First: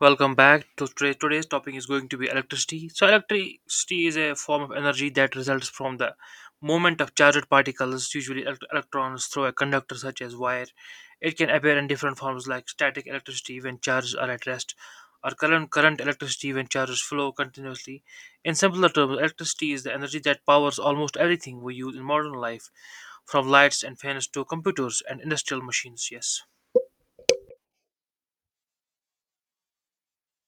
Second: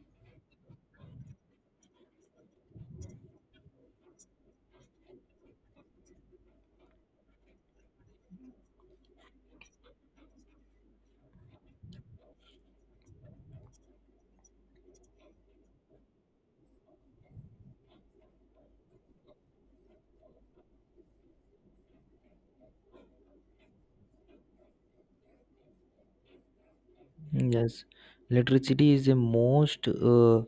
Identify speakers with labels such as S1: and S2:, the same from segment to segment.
S1: Welcome back. Today's topic is going to be electricity. So, electricity is a form of energy that results from the movement of charged particles, usually electrons, through a conductor such as wire. It can appear in different forms like static electricity when charges are at rest, or current electricity when charges flow continuously. In simpler terms, electricity is the energy that powers almost everything we use in modern life, from lights and fans to computers and industrial machines. Yes.
S2: Yes, electricity is the most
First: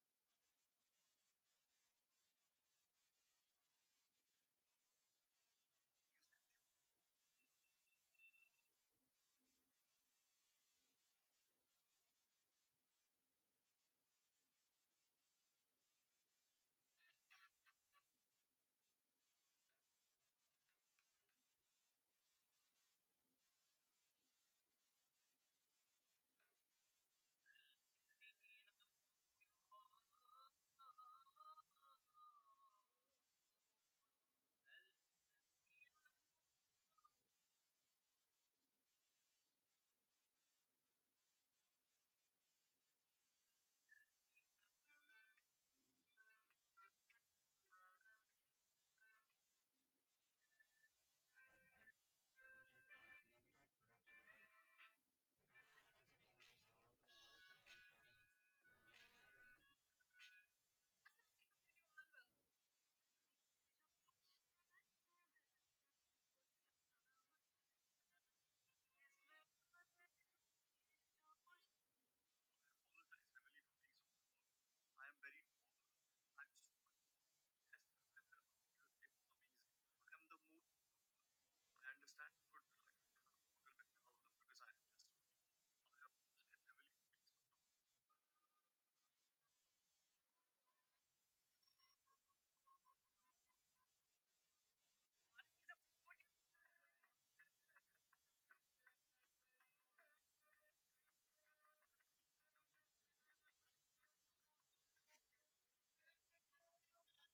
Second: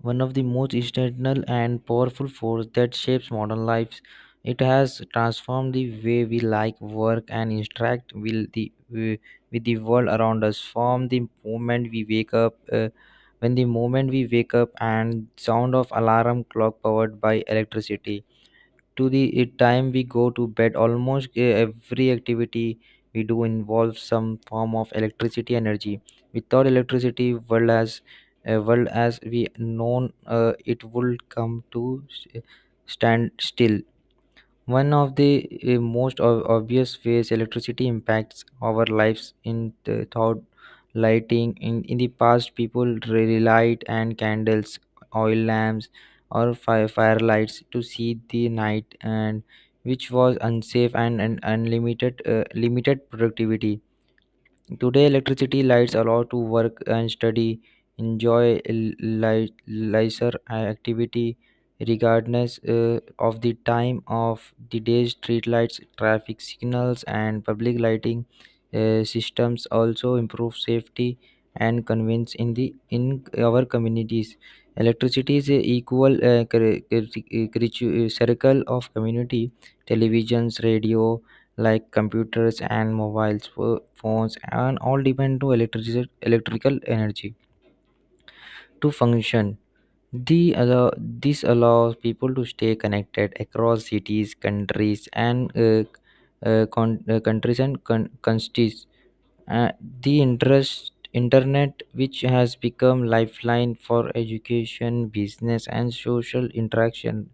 S2: one of the most external and powerful force that shapes modern lives. It has transformed the way we like work and interact with with the world around us. From the moment we wake up, when the moment we wake up, and sound of alarm clock powered by electricity to the time we go to bed, almost every activity we do involves some form of electricity energy. Without electricity, world as we known, it would come to stand still. One of the most obvious ways electricity impacts our lives in the thought lighting. In the past, people relied on candles, oil lamps, or firelights to see the night, and which was unsafe, and unlimited, limited productivity. Today, electricity lights allow to work and study, enjoy leisure activity, regardless of the time of the day. Street lights, traffic signals, and public lighting systems also improve safety and convenience in the in our communities. Electricity is a equal circle of community, televisions, radio, like computers and mobiles, phones, and all depend to electrical energy to function. This allows people to stay connected across cities, countries, and countries. uh, the interest internet, which has become lifeline for education, business, and social interaction,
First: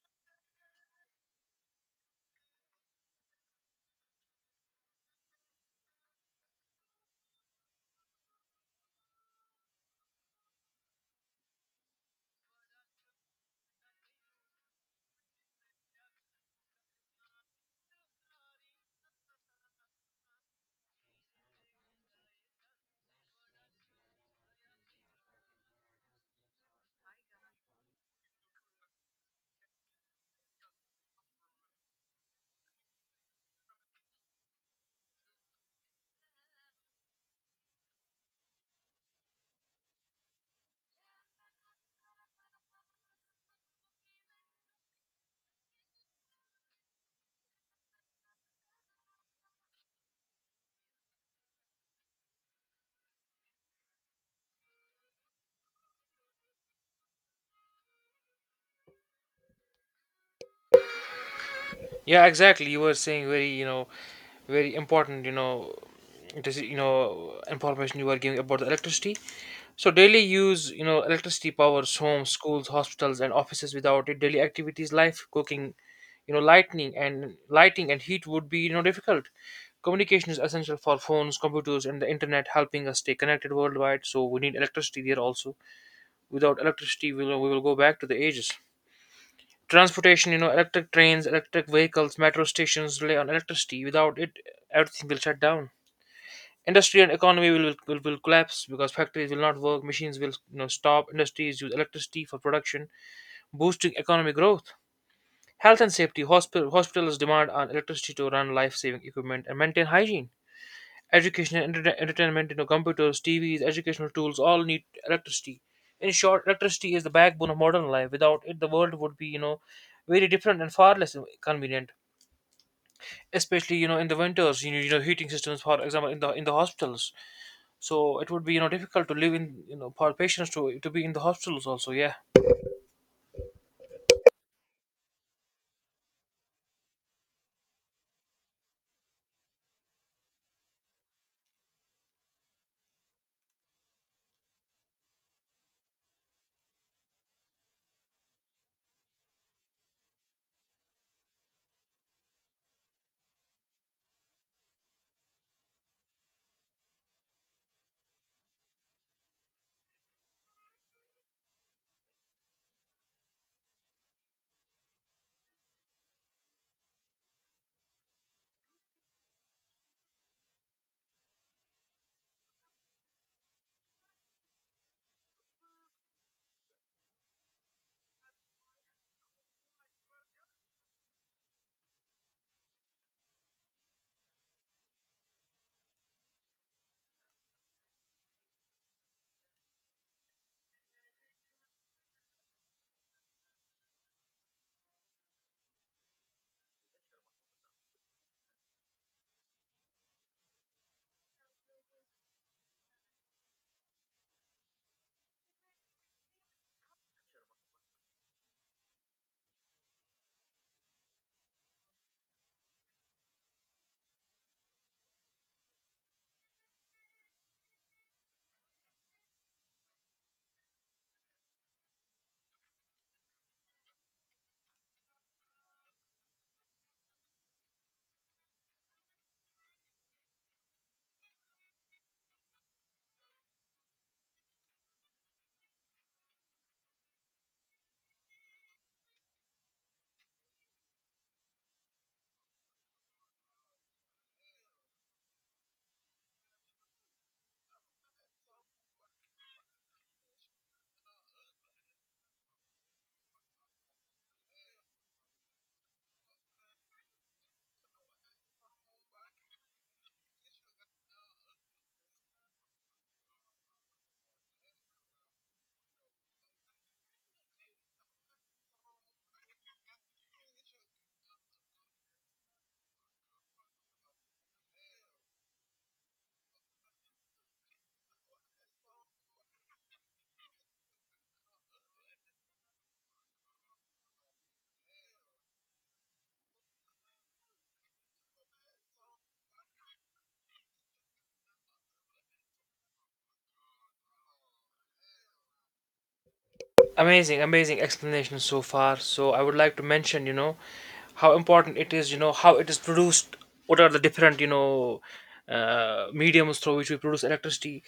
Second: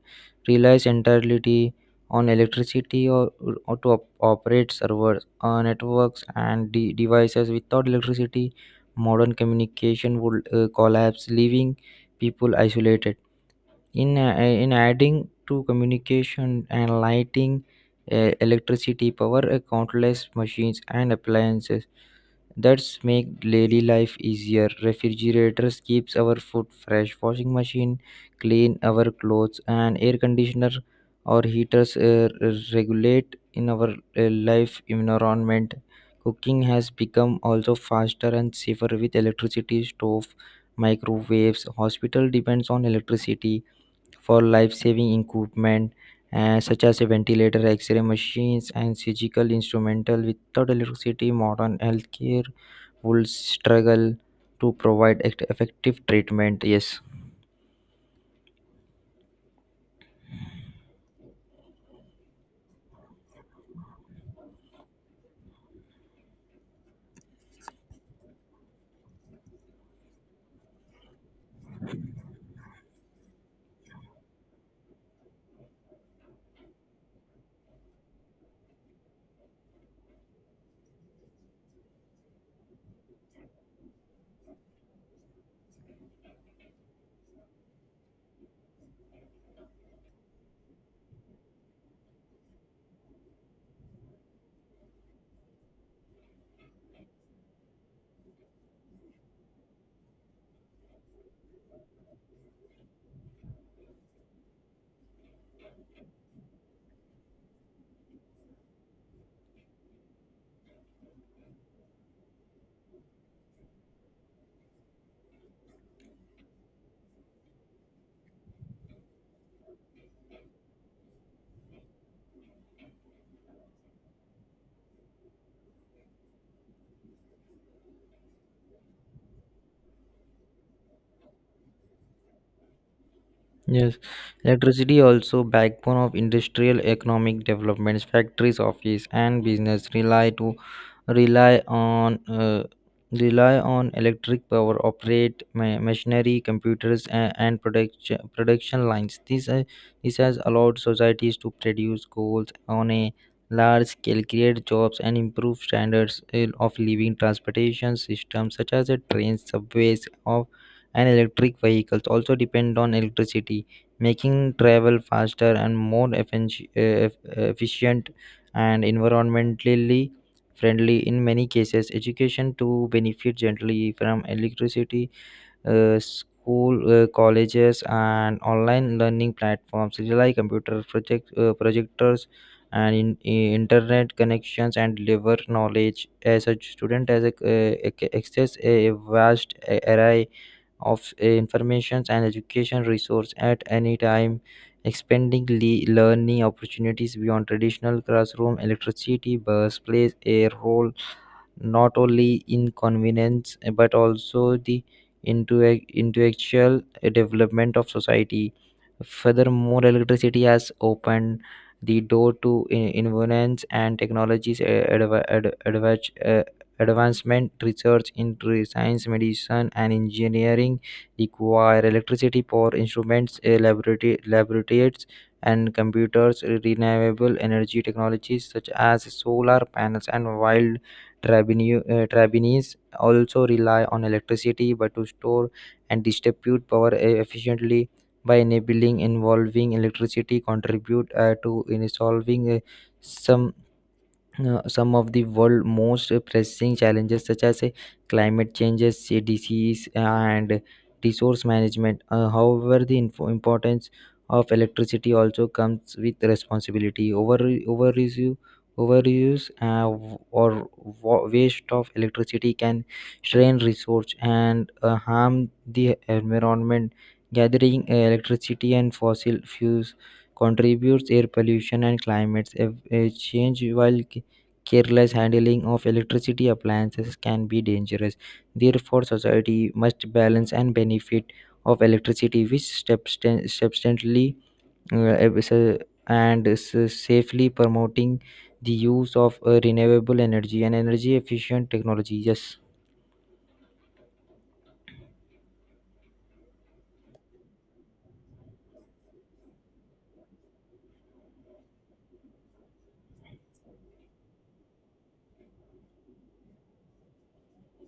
S2: relies entirely on electricity, or to operate servers, networks, and devices. Without electricity, modern communication would collapse, leaving people isolated. In adding to communication and lighting, electricity power countless machines and appliances that's make daily life easier. Refrigerators keeps our food fresh, washing machine clean our clothes, and air conditioner or heaters regulate in our life environment. Cooking has become also faster and safer with electricity stove, microwaves. Hospital depends on electricity for life saving equipment, such as a ventilator, x ray machines, and surgical instrumental. Without electricity, modern healthcare would struggle to provide effective treatment. Yes.
S1: Yeah, exactly. You were saying very, you know, very important, you know, this, you know, information you were giving about the electricity. So daily use, you know, electricity powers homes, schools, hospitals, and offices. Without it, daily activities, life, cooking, you know, lightning and lighting and heat would be, you know, difficult. Communication is essential for phones, computers, and the internet, helping us stay connected worldwide. So we need electricity there also. Without electricity, we will go back to the ages. Transportation, you know, electric trains, electric vehicles, metro stations rely on electricity. Without it, everything will shut down. Industry and economy will collapse because factories will not work, machines will, you know, stop, industries use electricity for production, boosting economic growth. Health and safety, hospitals demand on electricity to run life-saving equipment and maintain hygiene. Education and entertainment, you know, computers, TVs, educational tools all need electricity. In short, electricity is the backbone of modern life. Without it, the world would be, you know, very different and far less convenient. Especially, you know, in the winters, you know, you know, heating systems, for example, in the hospitals. So it would be, you know, difficult to live in, you know, for patients to be in the hospitals also. Yeah.
S2: Yes, electricity also backbone of industrial economic developments. Factories, office, and business rely on uh, rely on electric power, operate machinery, computers, and production lines. This has allowed societies to produce goals on a large scale, create jobs, and improve standards of living. Transportation systems such as a trains, subways of, and electric vehicles also depend on electricity, making travel faster and more efficient and environmentally friendly. In many cases, education to benefit gently from electricity. School, colleges, and online learning platforms rely computer, projectors, and internet connections, and deliver knowledge. As a student, ac- access a vast array of informations and education resource at any time, expanding learning opportunities beyond traditional classroom. Electricity bus plays a role not only inconvenience, but also the intellectual development of society. Furthermore, electricity has opened the door to inventions and technologies. Advancement research into science, medicine, and engineering require electricity for instruments, eh, laboratory laboratories, and computers. Renewable energy technologies such as solar panels and Trabini- Trabinis also rely on electricity, but to store and distribute power efficiently. By enabling involving electricity, contribute to in solving some some of the world's most pressing challenges such as climate changes, disease, and resource management. However, the importance of electricity also comes with responsibility. Over overuse overuse uh, w- or wa- waste of electricity can strain resource and harm the environment. Gathering electricity and fossil fuels contributes air pollution and climate change, while careless handling of electricity appliances can be dangerous. Therefore, society must balance and benefit of electricity, which substantially uh, ab- sa- and safely promoting the use of renewable energy and energy efficient technology. Yes.
S1: Amazing, amazing explanation so far. So I would like to mention, you know, how important it is, you know, how it is produced, what are the different, you know, mediums through which we produce electricity.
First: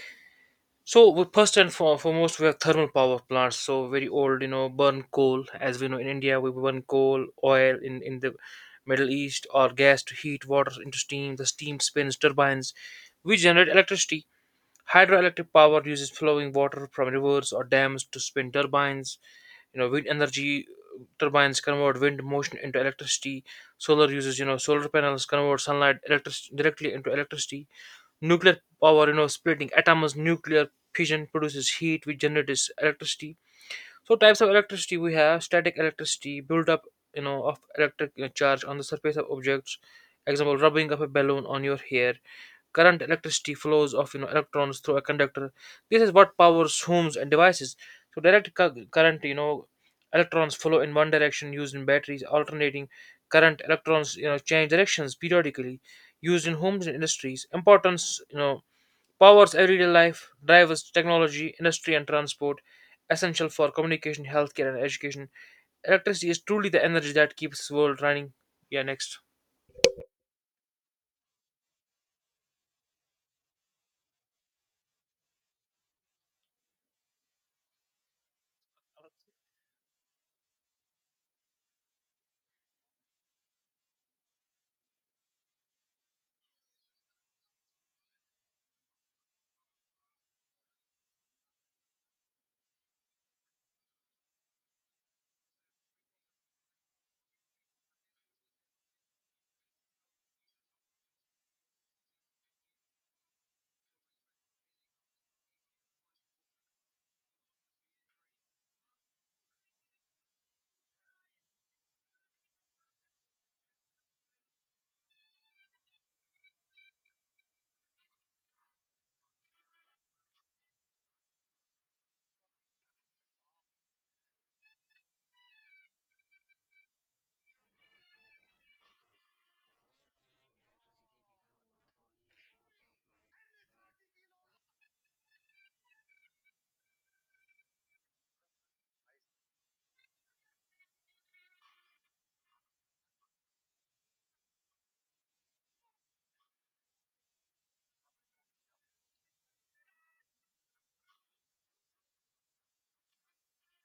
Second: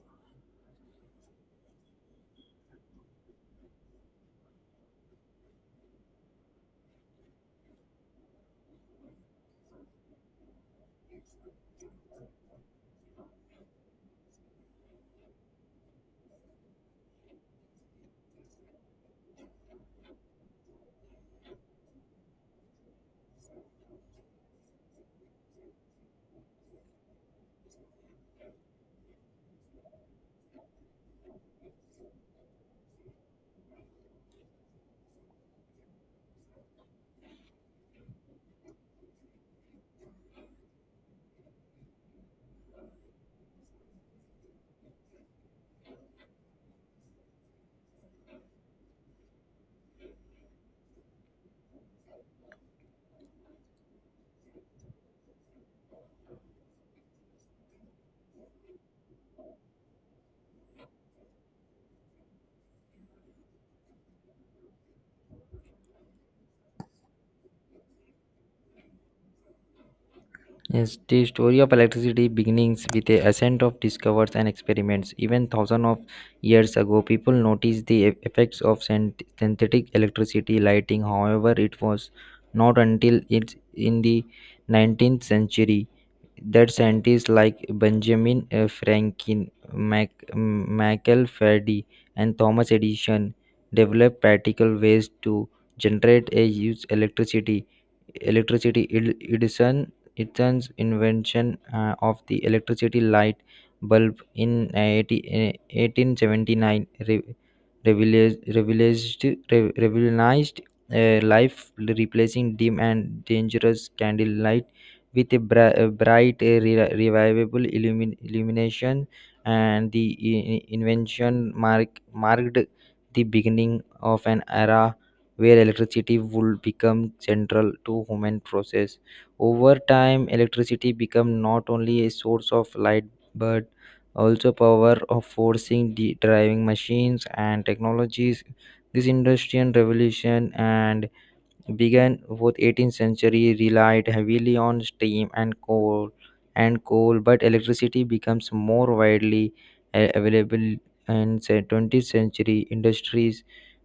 S1: So first and foremost, we have thermal power plants. So very old, you know, burn coal. As we know in India, we burn coal, oil in the Middle East, or gas to heat water into steam. The steam spins turbines. We generate electricity. Hydroelectric power uses flowing water from rivers or dams to spin turbines. You know, wind energy turbines convert wind motion into electricity. Solar uses, you know, solar panels convert sunlight directly into electricity. Nuclear power, you know, splitting atoms, nuclear fission produces heat, which generates electricity. So, types of electricity: we have static electricity, build up, you know, of electric, charge on the surface of objects, example rubbing of a balloon on your hair. Current electricity flows of, you know, electrons through a conductor. This is what powers homes and devices. So direct current, you know, electrons flow in one direction, used in batteries. Alternating current electrons, you know, change directions periodically, used in homes and industries. Importance, you know, powers everyday life, drives technology, industry, and transport, essential for communication, healthcare, and education. Electricity is truly the energy that keeps this world running. Yeah, next.
S2: Yes, the story of electricity begins with a ascent of discoveries and experiments. Even thousands of years ago, people noticed the effects of synthetic electricity lighting. However, it was not until it's in the 19th century that scientists like Benjamin Franklin, Michael Faraday, and Thomas Edison developed practical ways to generate and use electricity edison Edison's invention of the electricity light bulb in 1879 revealed, revealed, revolutionized life, replacing dim and dangerous candlelight with a bright revivable illumination. And the invention marked the beginning of an era where electricity would become central to human process. Over time, electricity became not only a source of light but also power of forcing the driving machines and technologies. This industrial revolution and began with 18th century, relied heavily on steam and coal, but electricity becomes more widely available in say 20th century. Industries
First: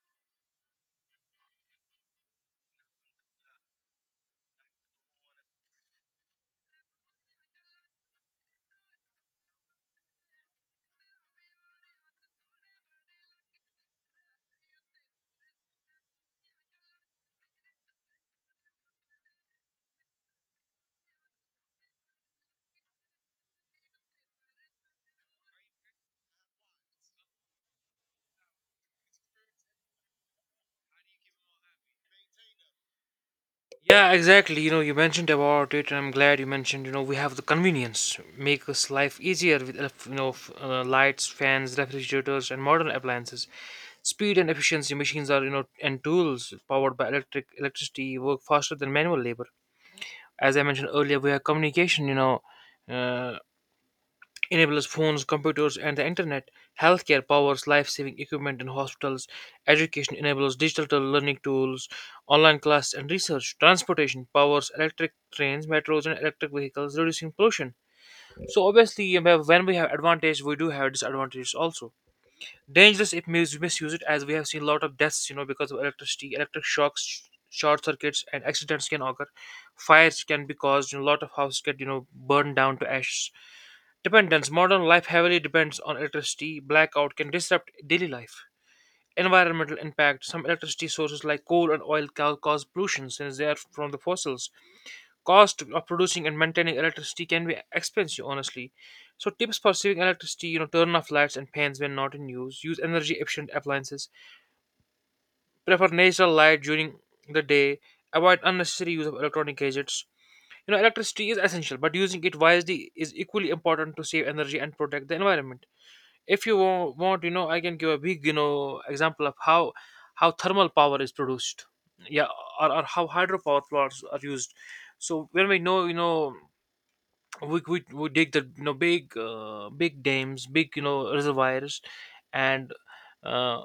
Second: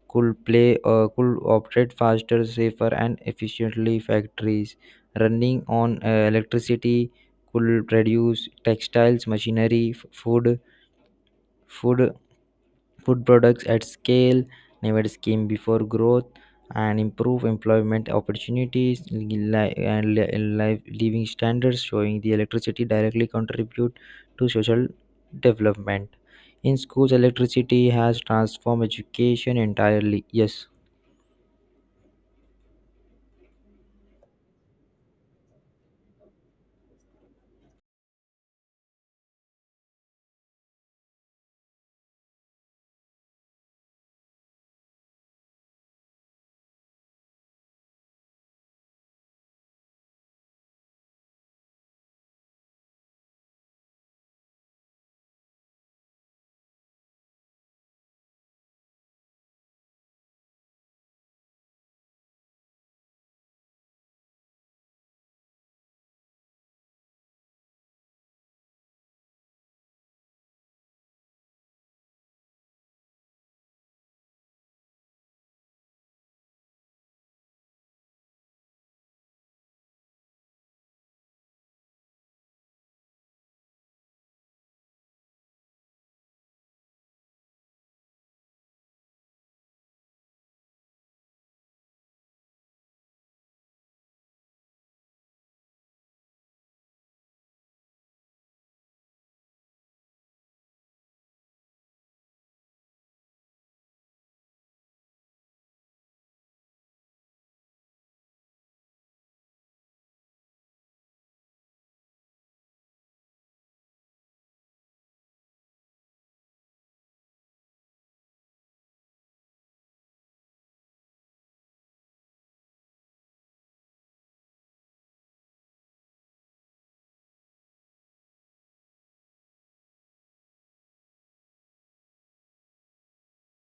S2: could play could operate faster, safer, and efficiently. Factories running on electricity could produce textiles, machinery, food food products at scale, never scheme before, growth, and improve employment opportunities, life living standards, showing the electricity directly contribute to social development. In schools, electricity has transformed education entirely. Yes.
S1: Yeah, exactly. You know, you mentioned about it, and I'm glad you mentioned. You know, we have the convenience make us life easier with you know, lights, fans, refrigerators, and modern appliances. Speed and efficiency, machines are, you know, and tools powered by electricity work faster than manual labor. As I mentioned earlier, we have communication. You know, uh, enables phones, computers, and the internet. Healthcare powers life saving equipment in hospitals. Education enables digital learning tools, online classes, and research. Transportation powers electric trains, metros, and electric vehicles, reducing pollution. So, obviously, when we have advantage, we do have disadvantages also. Dangerous if misuse it, as we have seen a lot of deaths, you know, because of electricity, electric shocks, short circuits, and accidents can occur. Fires can be caused, and a lot of houses get, you know, burned down to ashes. Dependence. Modern life heavily depends on electricity. Blackout can disrupt daily life. Environmental impact. Some electricity sources like coal and oil cause pollution since they are from the fossils. Cost of producing and maintaining electricity can be expensive, honestly. So, tips for saving electricity, you know, turn off lights and fans when not in use, use energy efficient appliances, prefer natural light during the day, avoid unnecessary use of electronic gadgets. You know, electricity is essential, but using it wisely is equally important to save energy and protect the environment. If you want, you know, I can give a big, you know, example of how thermal power is produced, yeah, or how hydropower plants are used. So, when we know, you know, we dig the, you know, big, big dams, big, you know, reservoirs, and uh,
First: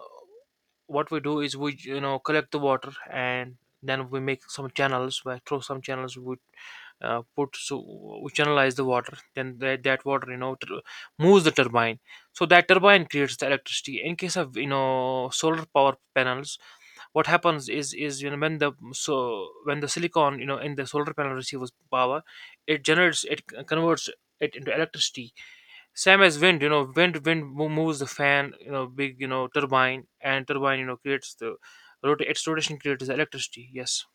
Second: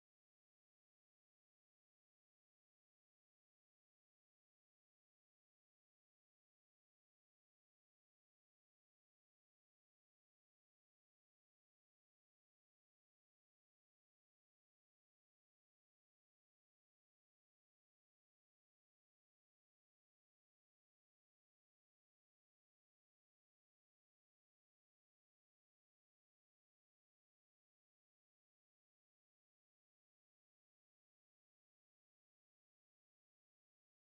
S1: what we do is we, you know, collect the water, and then we make some channels where through some channels we, put, so we channelize the water, then that water, you know, moves the turbine. So that turbine creates the electricity. In case of, you know, solar power panels, what happens is, you know, when the so when the silicon, you know, in the solar panel receives power, it generates, it converts it into electricity. Same as wind, you know, wind moves the fan, you know, big, you know, turbine, and turbine, you know, creates the its rotation creates electricity. Yes.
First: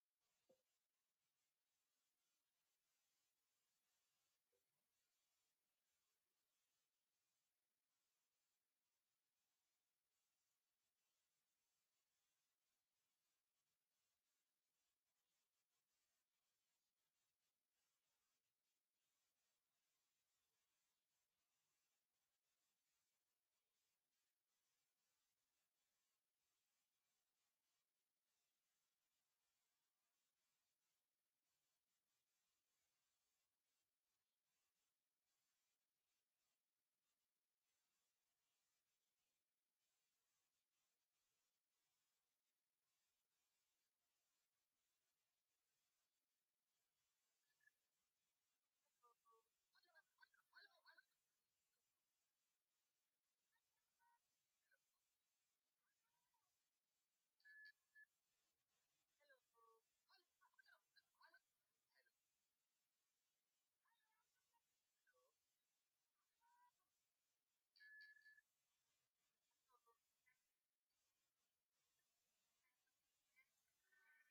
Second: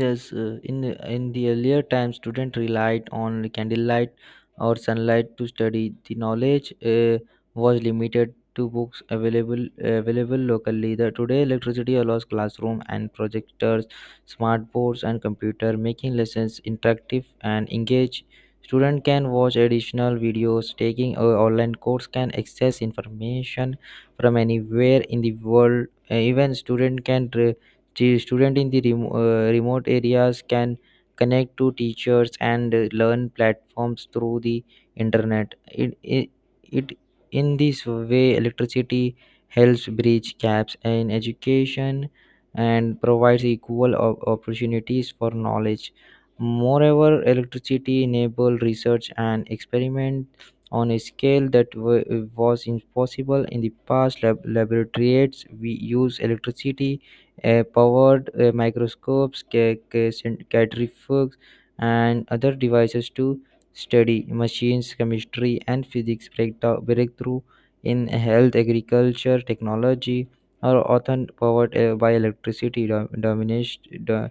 S2: Yes, in the earlier times, students relied on candlelight or sunlight to study. The knowledge was limited to books available locally. Today, electricity allows classroom and projectors, smart boards, and computer, making lessons interactive and engage. Student can watch additional videos, taking a online course, can access information from anywhere in the world. Even student can. The student in the remote areas can connect to teachers and learn platforms through the internet. It in this way electricity helps bridge gaps in education and provides equal opportunities for knowledge. Moreover, electricity enabled research and experiment on a scale that was impossible in the past. Laboratories we use electricity powered microscopes, centrifuges, and other devices to study machines, chemistry, and physics. Breakthrough in health, agriculture, technology are often powered by electricity,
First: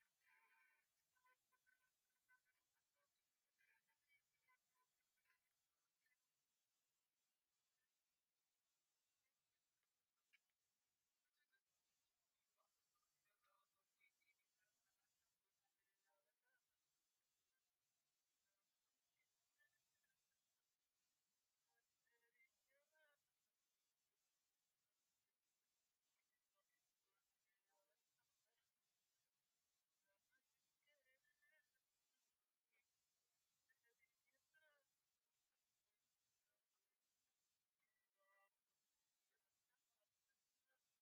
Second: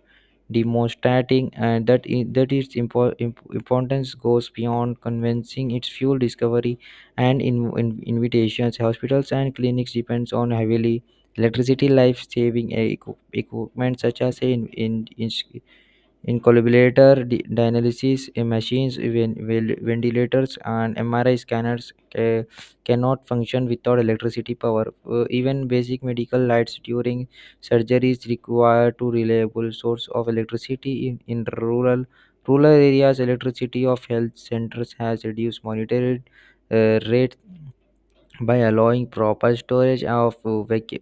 S2: demonstrating that, that its importance goes beyond convincing its fuel discovery and invitations. Hospitals and clinics depends on heavily electricity life saving equipment such as incalculator, dialysis machines, ventilators, and MRI scanners cannot function without electricity power. Even basic medical lights during surgeries require two reliable source of electricity. In rural areas, electricity of health centers has reduced monitored rates by allowing proper storage of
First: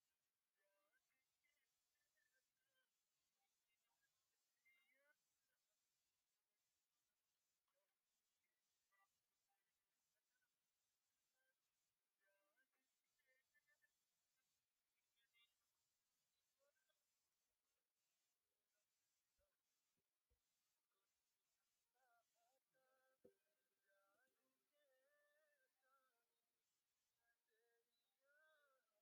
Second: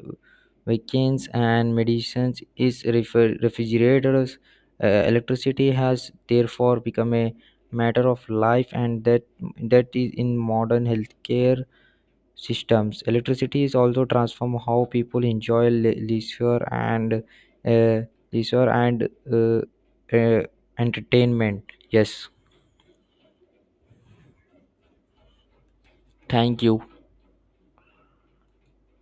S2: vaccines and medicines is refrigerators. Electricity has therefore become a matter of life and that is in modern healthcare systems. Electricity is also transform how people enjoy leisure and uh, leisure and uh, uh, entertainment. Yes, thank you.